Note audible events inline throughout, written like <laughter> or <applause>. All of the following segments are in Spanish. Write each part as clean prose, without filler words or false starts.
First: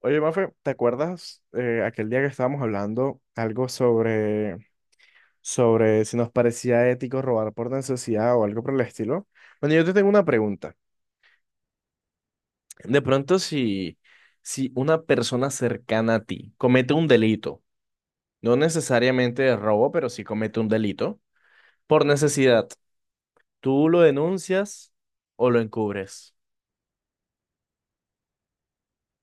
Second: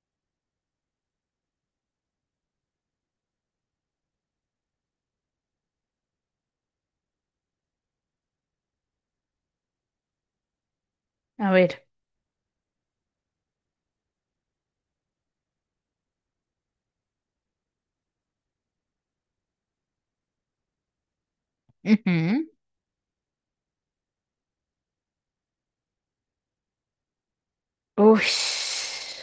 Oye, Mafe, ¿te acuerdas aquel día que estábamos hablando algo sobre si nos parecía ético robar por necesidad o algo por el estilo? Bueno, yo te tengo una pregunta. A ver. De pronto, si una persona cercana a ti comete un delito, no necesariamente de robo, pero sí comete un delito, por Ujú. necesidad, ¿tú lo denuncias o lo encubres? Ush.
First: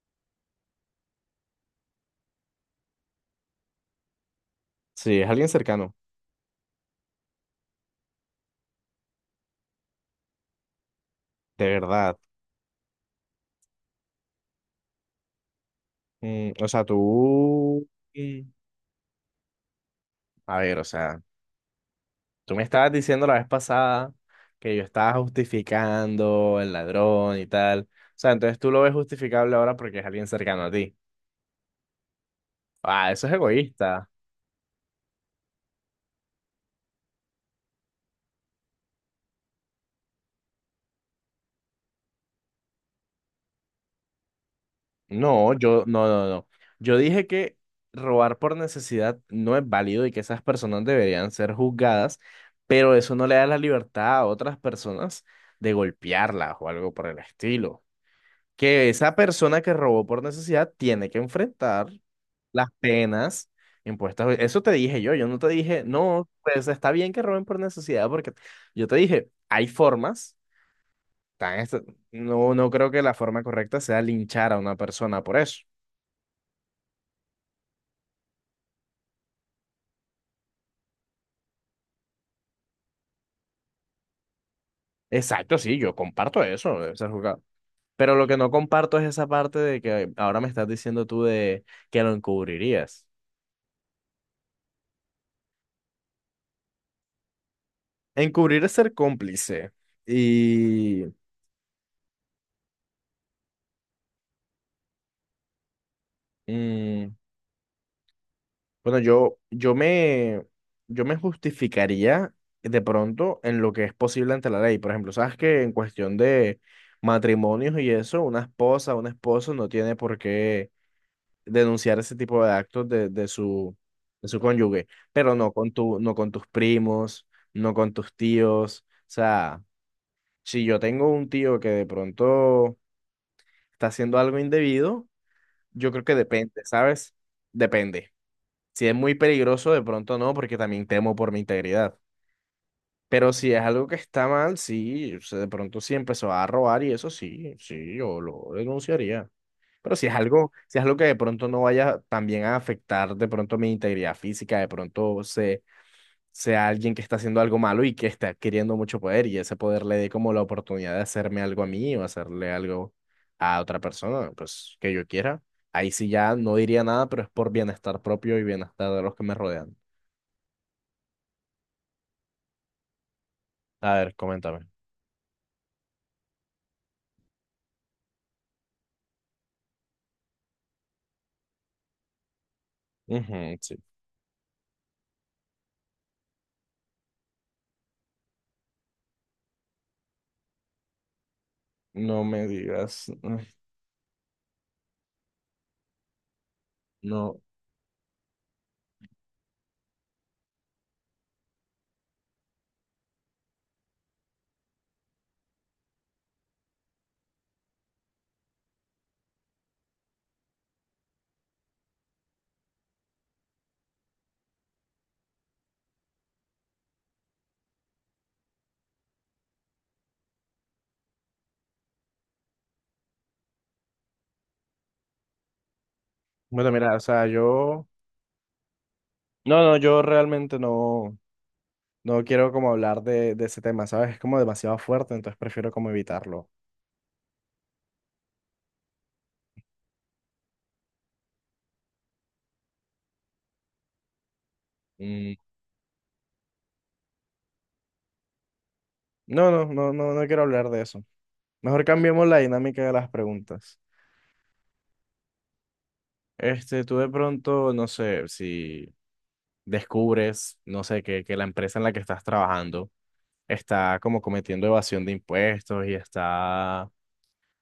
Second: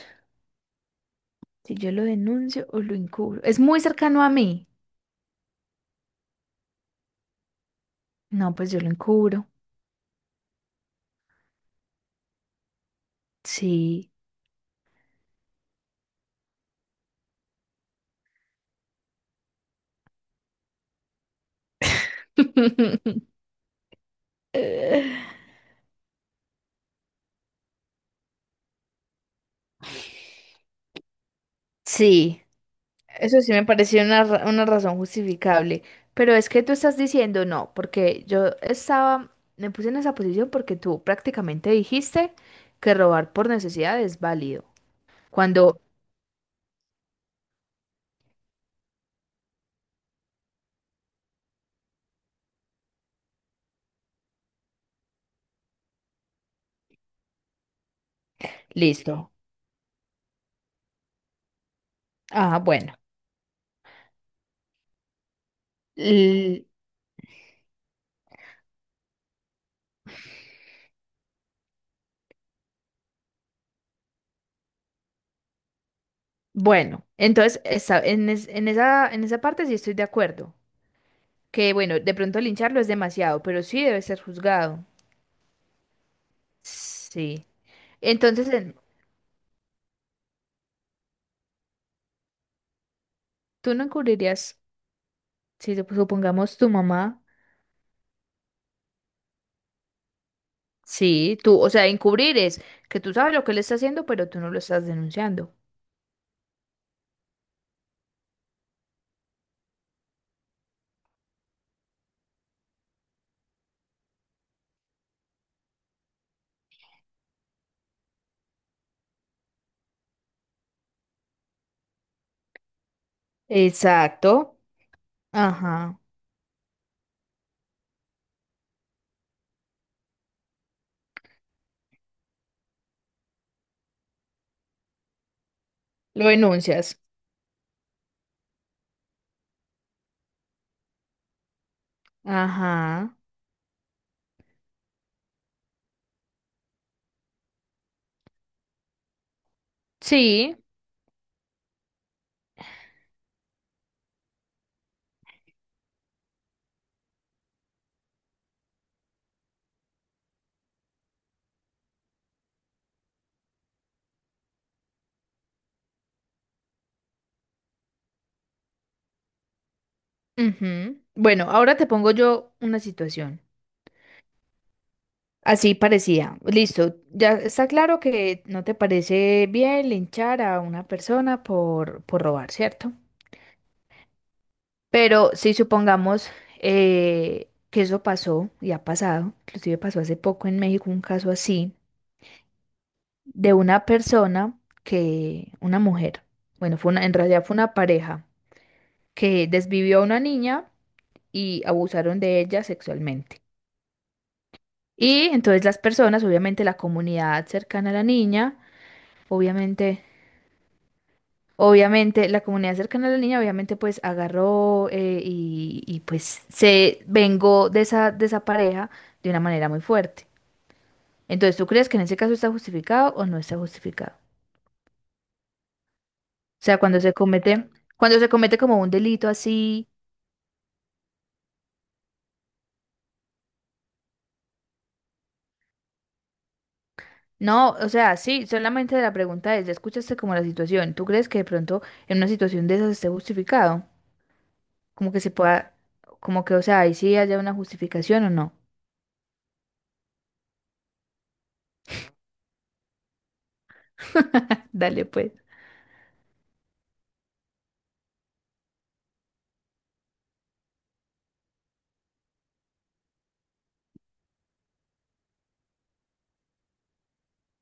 Si yo lo denuncio o lo encubro. Es muy cercano a mí. Sí, es alguien cercano, No, pues yo lo encubro. de verdad. Sí. O sea, tú... Mm. A ver, o sea... Tú me estabas <laughs> diciendo la vez pasada que yo Eh, estaba justificando el ladrón y tal. O sea, entonces tú lo ves justificable ahora porque es alguien cercano a ti. Sí, Ah, eso es eso sí me pareció egoísta. una, una razón justificable. Pero es que tú estás diciendo no, porque yo estaba, me puse en esa posición porque tú prácticamente dijiste que robar por necesidad es válido. No, Cuando, yo, no, no, no. Yo dije que robar por necesidad no es válido y que esas personas deberían ser juzgadas, pero eso no le da la libertad a otras personas de golpearlas o algo por el estilo. Que esa listo. persona que robó por necesidad tiene que enfrentar Ah, las bueno. penas impuestas. Eso te dije yo, yo no te dije, no, pues está bien que roben por necesidad, porque yo te dije, hay formas, tan est- no, no creo que la forma correcta sea linchar a una persona por eso. Bueno, entonces en esa parte sí estoy de acuerdo. Que bueno, de pronto lincharlo es demasiado, pero sí debe ser juzgado. Exacto, sí, yo comparto eso, esa jugada. Sí. Pero lo que Entonces, no en- comparto es esa parte de que ahora me estás diciendo tú de que lo encubrirías. Tú no encubrirías, si supongamos tu mamá, Encubrir es ser cómplice y sí, o sea, encubrir es que tú sabes lo que él está haciendo, pero tú no lo estás denunciando. mm, bueno, yo me justificaría de pronto en lo que es posible ante la ley. Por ejemplo, sabes que en cuestión de matrimonios y eso, una esposa, un esposo no tiene por qué denunciar ese tipo de actos de su Exacto. cónyuge, pero no con Ajá. tu, no con tus primos, no con tus tíos. O sea, si yo tengo un tío que de pronto está haciendo algo indebido, yo creo que Lo depende, denuncias. ¿sabes? Depende. Si es muy peligroso, de pronto no, porque también temo por mi integridad. Ajá. Pero si es algo que está mal, sí, o sea, de pronto sí empezó a robar y eso sí, sí, yo lo denunciaría. Pero si es algo, Sí. si es algo que de pronto no vaya también a afectar de pronto mi integridad física, de pronto se, sea alguien que está haciendo algo malo y que está adquiriendo mucho poder y ese poder le dé como la oportunidad de hacerme algo a mí o hacerle algo a otra persona, pues que yo quiera, ahí sí ya no diría nada, pero es por bienestar propio y bienestar de los que me rodean. Ujú. Bueno, ahora te pongo yo una situación. A ver, coméntame. Así parecía. Listo. Ya está claro que no te parece bien linchar a una persona por robar, ¿cierto? Ujú, sí. Pero si supongamos que eso pasó y ha pasado, inclusive pasó hace poco en México un caso así, No me digas. Ay, de una persona una mujer, bueno, fue una, en no. realidad fue una pareja que desvivió a una niña y abusaron de ella sexualmente. Y entonces las personas, obviamente la comunidad cercana a la niña, obviamente Obviamente, la comunidad cercana a la niña, obviamente, pues agarró pues se vengó de esa pareja de una manera muy fuerte. Entonces, ¿tú crees que en ese caso está justificado o no está justificado? O Bueno, sea, mira, o sea, yo. cuando se comete como un delito No, no, así, yo realmente no, no quiero como hablar de ese tema, ¿sabes? Es como demasiado fuerte, entonces prefiero como evitarlo. no, o sea, sí, solamente la pregunta es, ya escuchaste como la situación, ¿tú crees que de pronto en una situación de esas esté justificado? Como que se Mm, pueda, como que, o sea, ahí sí haya una justificación o no. No, no, no, no, no quiero hablar de eso. Mejor cambiemos la dinámica de las preguntas. <laughs> Dale, pues. Tú de pronto, no sé, si descubres, no sé, que la empresa en la que estás trabajando está como cometiendo evasión de impuestos y está,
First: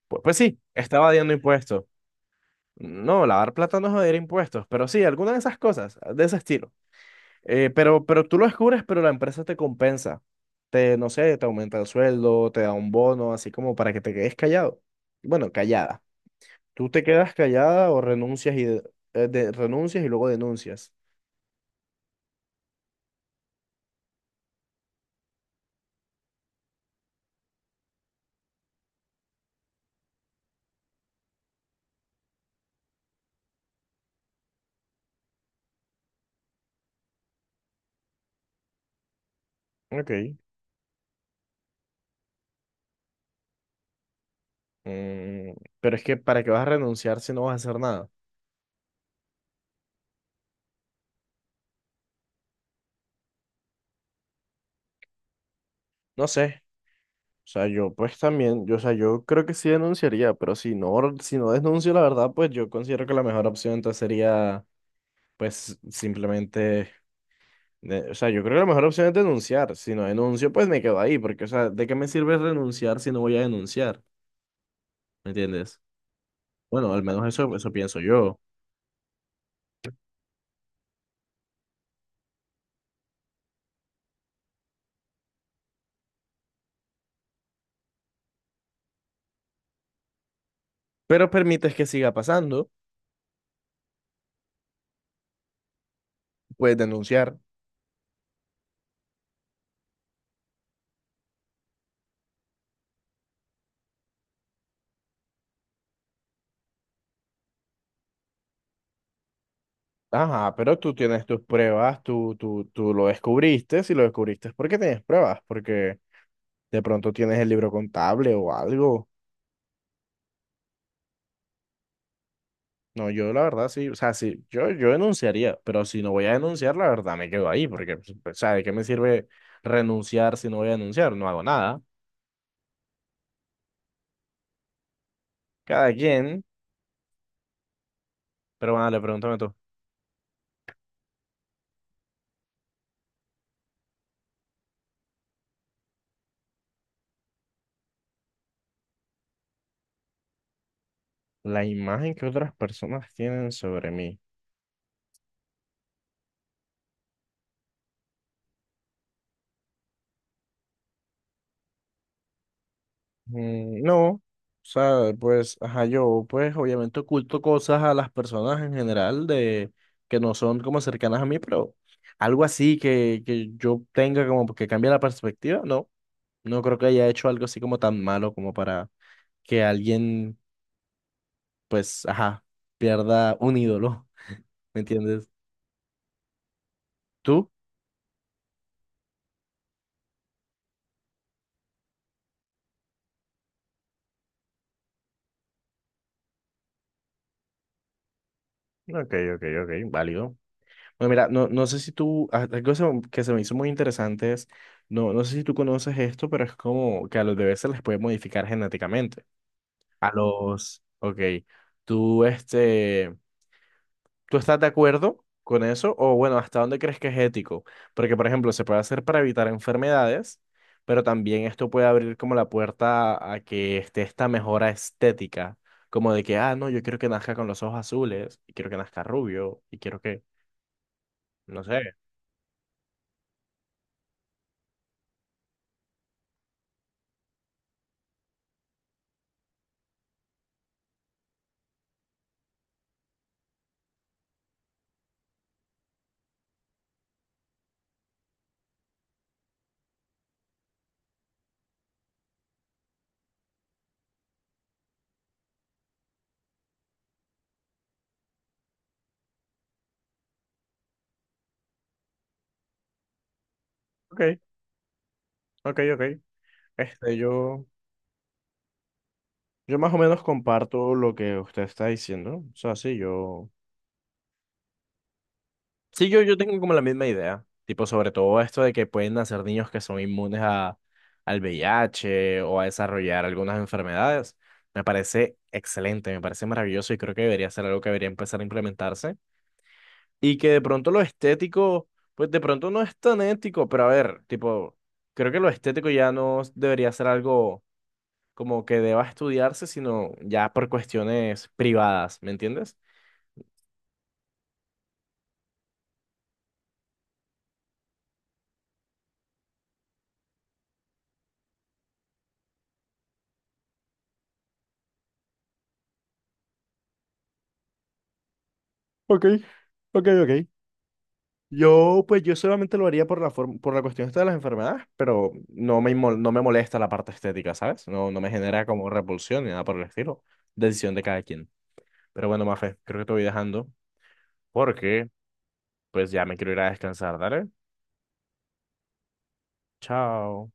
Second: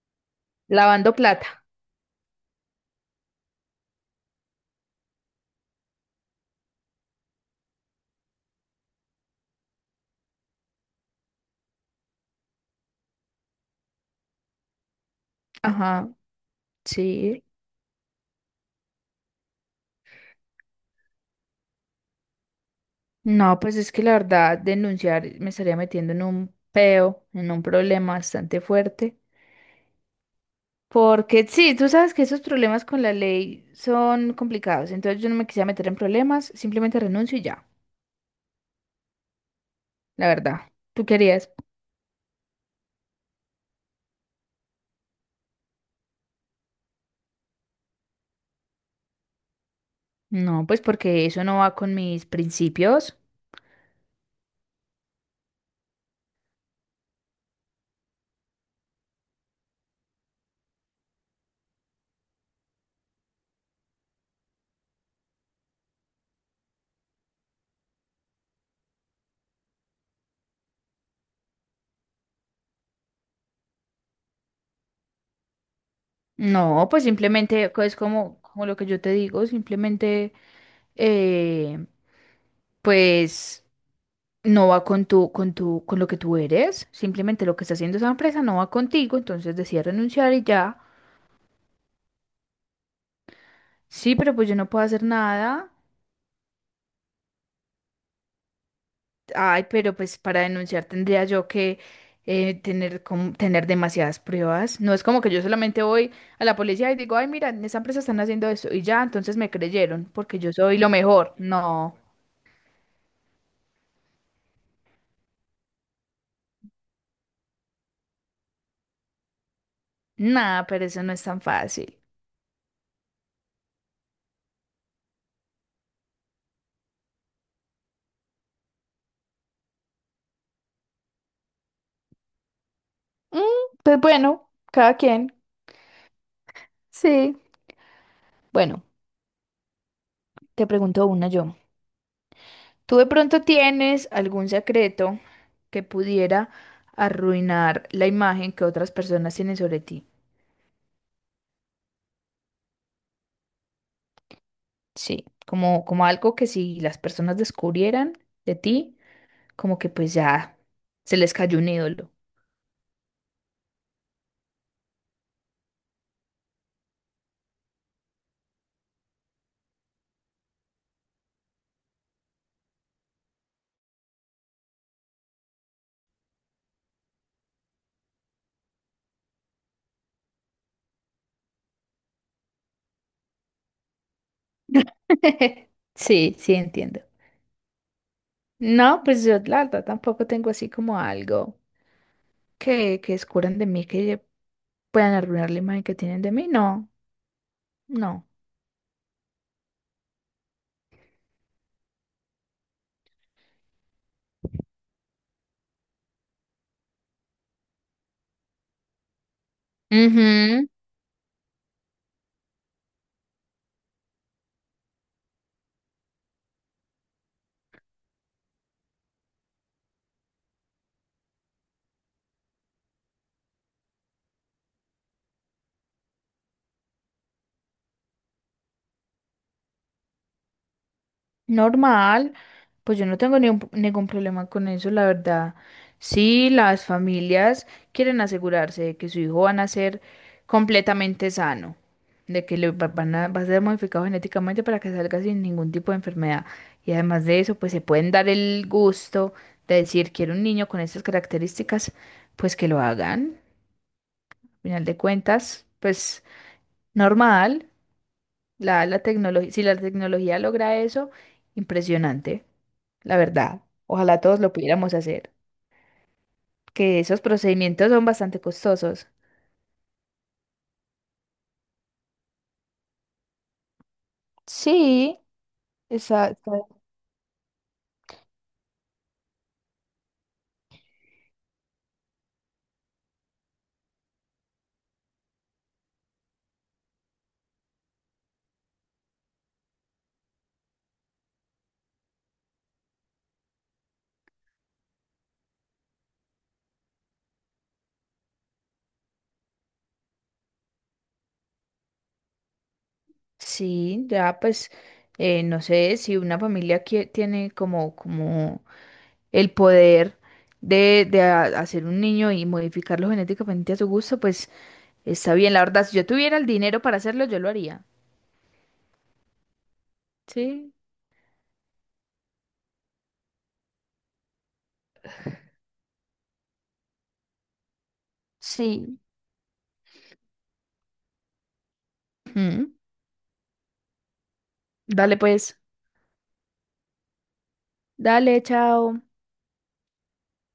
pues sí, está Lavando evadiendo plata. impuestos. No, lavar plata no es evadir impuestos, pero sí, alguna de esas cosas, de ese estilo. Pero tú lo descubres, pero la empresa te compensa. No sé, te aumenta el sueldo, te da un bono, así como para que te quedes callado. Bueno, callada. Ajá, Tú te quedas sí. callada o renuncias y, renuncias y luego denuncias. No, pues es que la verdad, denunciar me estaría metiendo en un peo, en un problema bastante fuerte. Porque sí, tú sabes que esos problemas con la ley son complicados. Entonces yo no me quisiera meter en problemas, simplemente renuncio y ya, la Ok. verdad. ¿Tú querías? Mm, pero es que ¿para qué vas a renunciar si no vas a hacer nada? No, pues porque eso no va con mis principios. No sé. O sea, yo pues también, yo, o sea, yo creo que sí denunciaría, pero si no, si no denuncio la verdad, pues yo considero que la mejor opción entonces sería pues simplemente, o sea, yo creo que la mejor opción es denunciar. Si no denuncio, pues me quedo ahí, porque, o sea, ¿de qué me sirve renunciar si no voy a denunciar? ¿Me entiendes? No, Bueno, al pues menos eso, simplemente eso es pienso yo. como, como lo que yo te digo, simplemente, eh, pues. no va con tu, con tu, con lo que tú eres. Simplemente lo que está haciendo esa empresa no va contigo, entonces decide renunciar y ya. Pero permites que siga pasando, Sí, pero pues yo no puedo hacer nada. puedes denunciar. Ay, pero pues para denunciar tendría yo que tener, tener demasiadas pruebas. No es como que yo solamente voy a la policía y digo, ay, mira, en esa empresa están haciendo eso y ya, entonces me creyeron porque yo Ajá, pero soy lo tú tienes mejor. tus No, pruebas, tú lo descubriste, si lo descubriste es porque tienes pruebas, porque de pronto tienes el libro contable o algo. nada, pero eso no es tan fácil. No, yo la verdad sí, o sea, sí, yo denunciaría, pero si no voy a denunciar, la verdad me quedo ahí, porque, pues, o sea, ¿de qué me sirve renunciar si no voy a denunciar? No hago nada, Mm, pues bueno, cada quien. cada quien, Sí. pero Bueno, bueno, le pregúntame tú, te pregunto una yo. ¿Tú de pronto tienes algún secreto que pudiera arruinar la imagen que otras personas tienen sobre ti? ¿la imagen que otras personas tienen sobre mí? Sí, como, como algo que si las personas descubrieran de ti, como que pues ya se les cayó un ídolo. No, o sea, pues, ajá, yo, pues, obviamente oculto cosas a las personas en general de que no son como cercanas a mí, pero algo así que yo tenga como que cambie la perspectiva, no, no creo que haya hecho algo así como tan malo como para que alguien, pues, ajá, pierda un ídolo, ¿me entiendes? <laughs> Sí, sí, entiendo. ¿Tú? No, pues yo la verdad tampoco tengo así como algo que descubran de mí que puedan arruinar la imagen que tienen de mí. No, no. Ok, ok, ok, válido. Bueno, mira, no, no sé si tú, ah, algo se que se me hizo muy interesante es, no, no sé si tú conoces esto, pero es como que a los bebés se les puede modificar genéticamente. A Ujú. los, ok, tú, ¿tú estás de acuerdo con eso? O bueno, ¿hasta dónde crees que es ético? Porque, por ejemplo, se puede hacer para evitar enfermedades, pero también esto puede abrir como la puerta a que esté esta mejora estética, como de que, ah, no, yo quiero que nazca con los ojos azules, y quiero que nazca rubio, y quiero que, no sé. Normal, pues yo no tengo ni ningún problema con eso, la verdad. Si las familias quieren asegurarse de que su hijo va a nacer completamente sano, de que van a, va a ser modificado genéticamente para que salga sin ningún tipo de enfermedad. Y además de eso, pues se pueden dar el gusto de decir, quiero un niño con estas características, pues que lo hagan. Al final de cuentas, pues normal. La tecnología, si la tecnología logra eso, impresionante, la verdad. Ojalá Ok, todos lo pudiéramos hacer, ok, ok. que Este, esos yo, procedimientos son bastante costosos. yo más o menos comparto lo que usted está diciendo. O sea, sí, yo Sí, sí, yo tengo exacto. como la misma idea, tipo sobre todo esto de que pueden nacer niños que son inmunes a, al VIH o a desarrollar algunas enfermedades. Me parece excelente, me parece maravilloso y creo que debería ser algo que debería empezar a implementarse. Y que de pronto lo estético, pues de pronto no es tan ético, pero a ver, tipo, creo que lo estético ya no debería ser algo como que deba estudiarse, sino ya por cuestiones privadas, ¿me entiendes? Sí, ya pues, no sé si una familia que tiene como, como el poder de, hacer un niño y modificarlo genéticamente a su gusto, pues está bien. La verdad, si yo tuviera el dinero para hacerlo, yo lo haría. Ok, ok, ok. Sí. Yo, pues yo solamente lo haría por la forma, por la cuestión esta de las enfermedades, pero no me, no me molesta la parte estética, ¿sabes? No, no me genera como Sí. repulsión ni nada por el estilo. Decisión de cada quien. Pero bueno, Mm. Mafe, creo que te voy dejando porque Dale pues. pues ya me quiero ir a descansar, ¿dale? Dale, chao. Chao.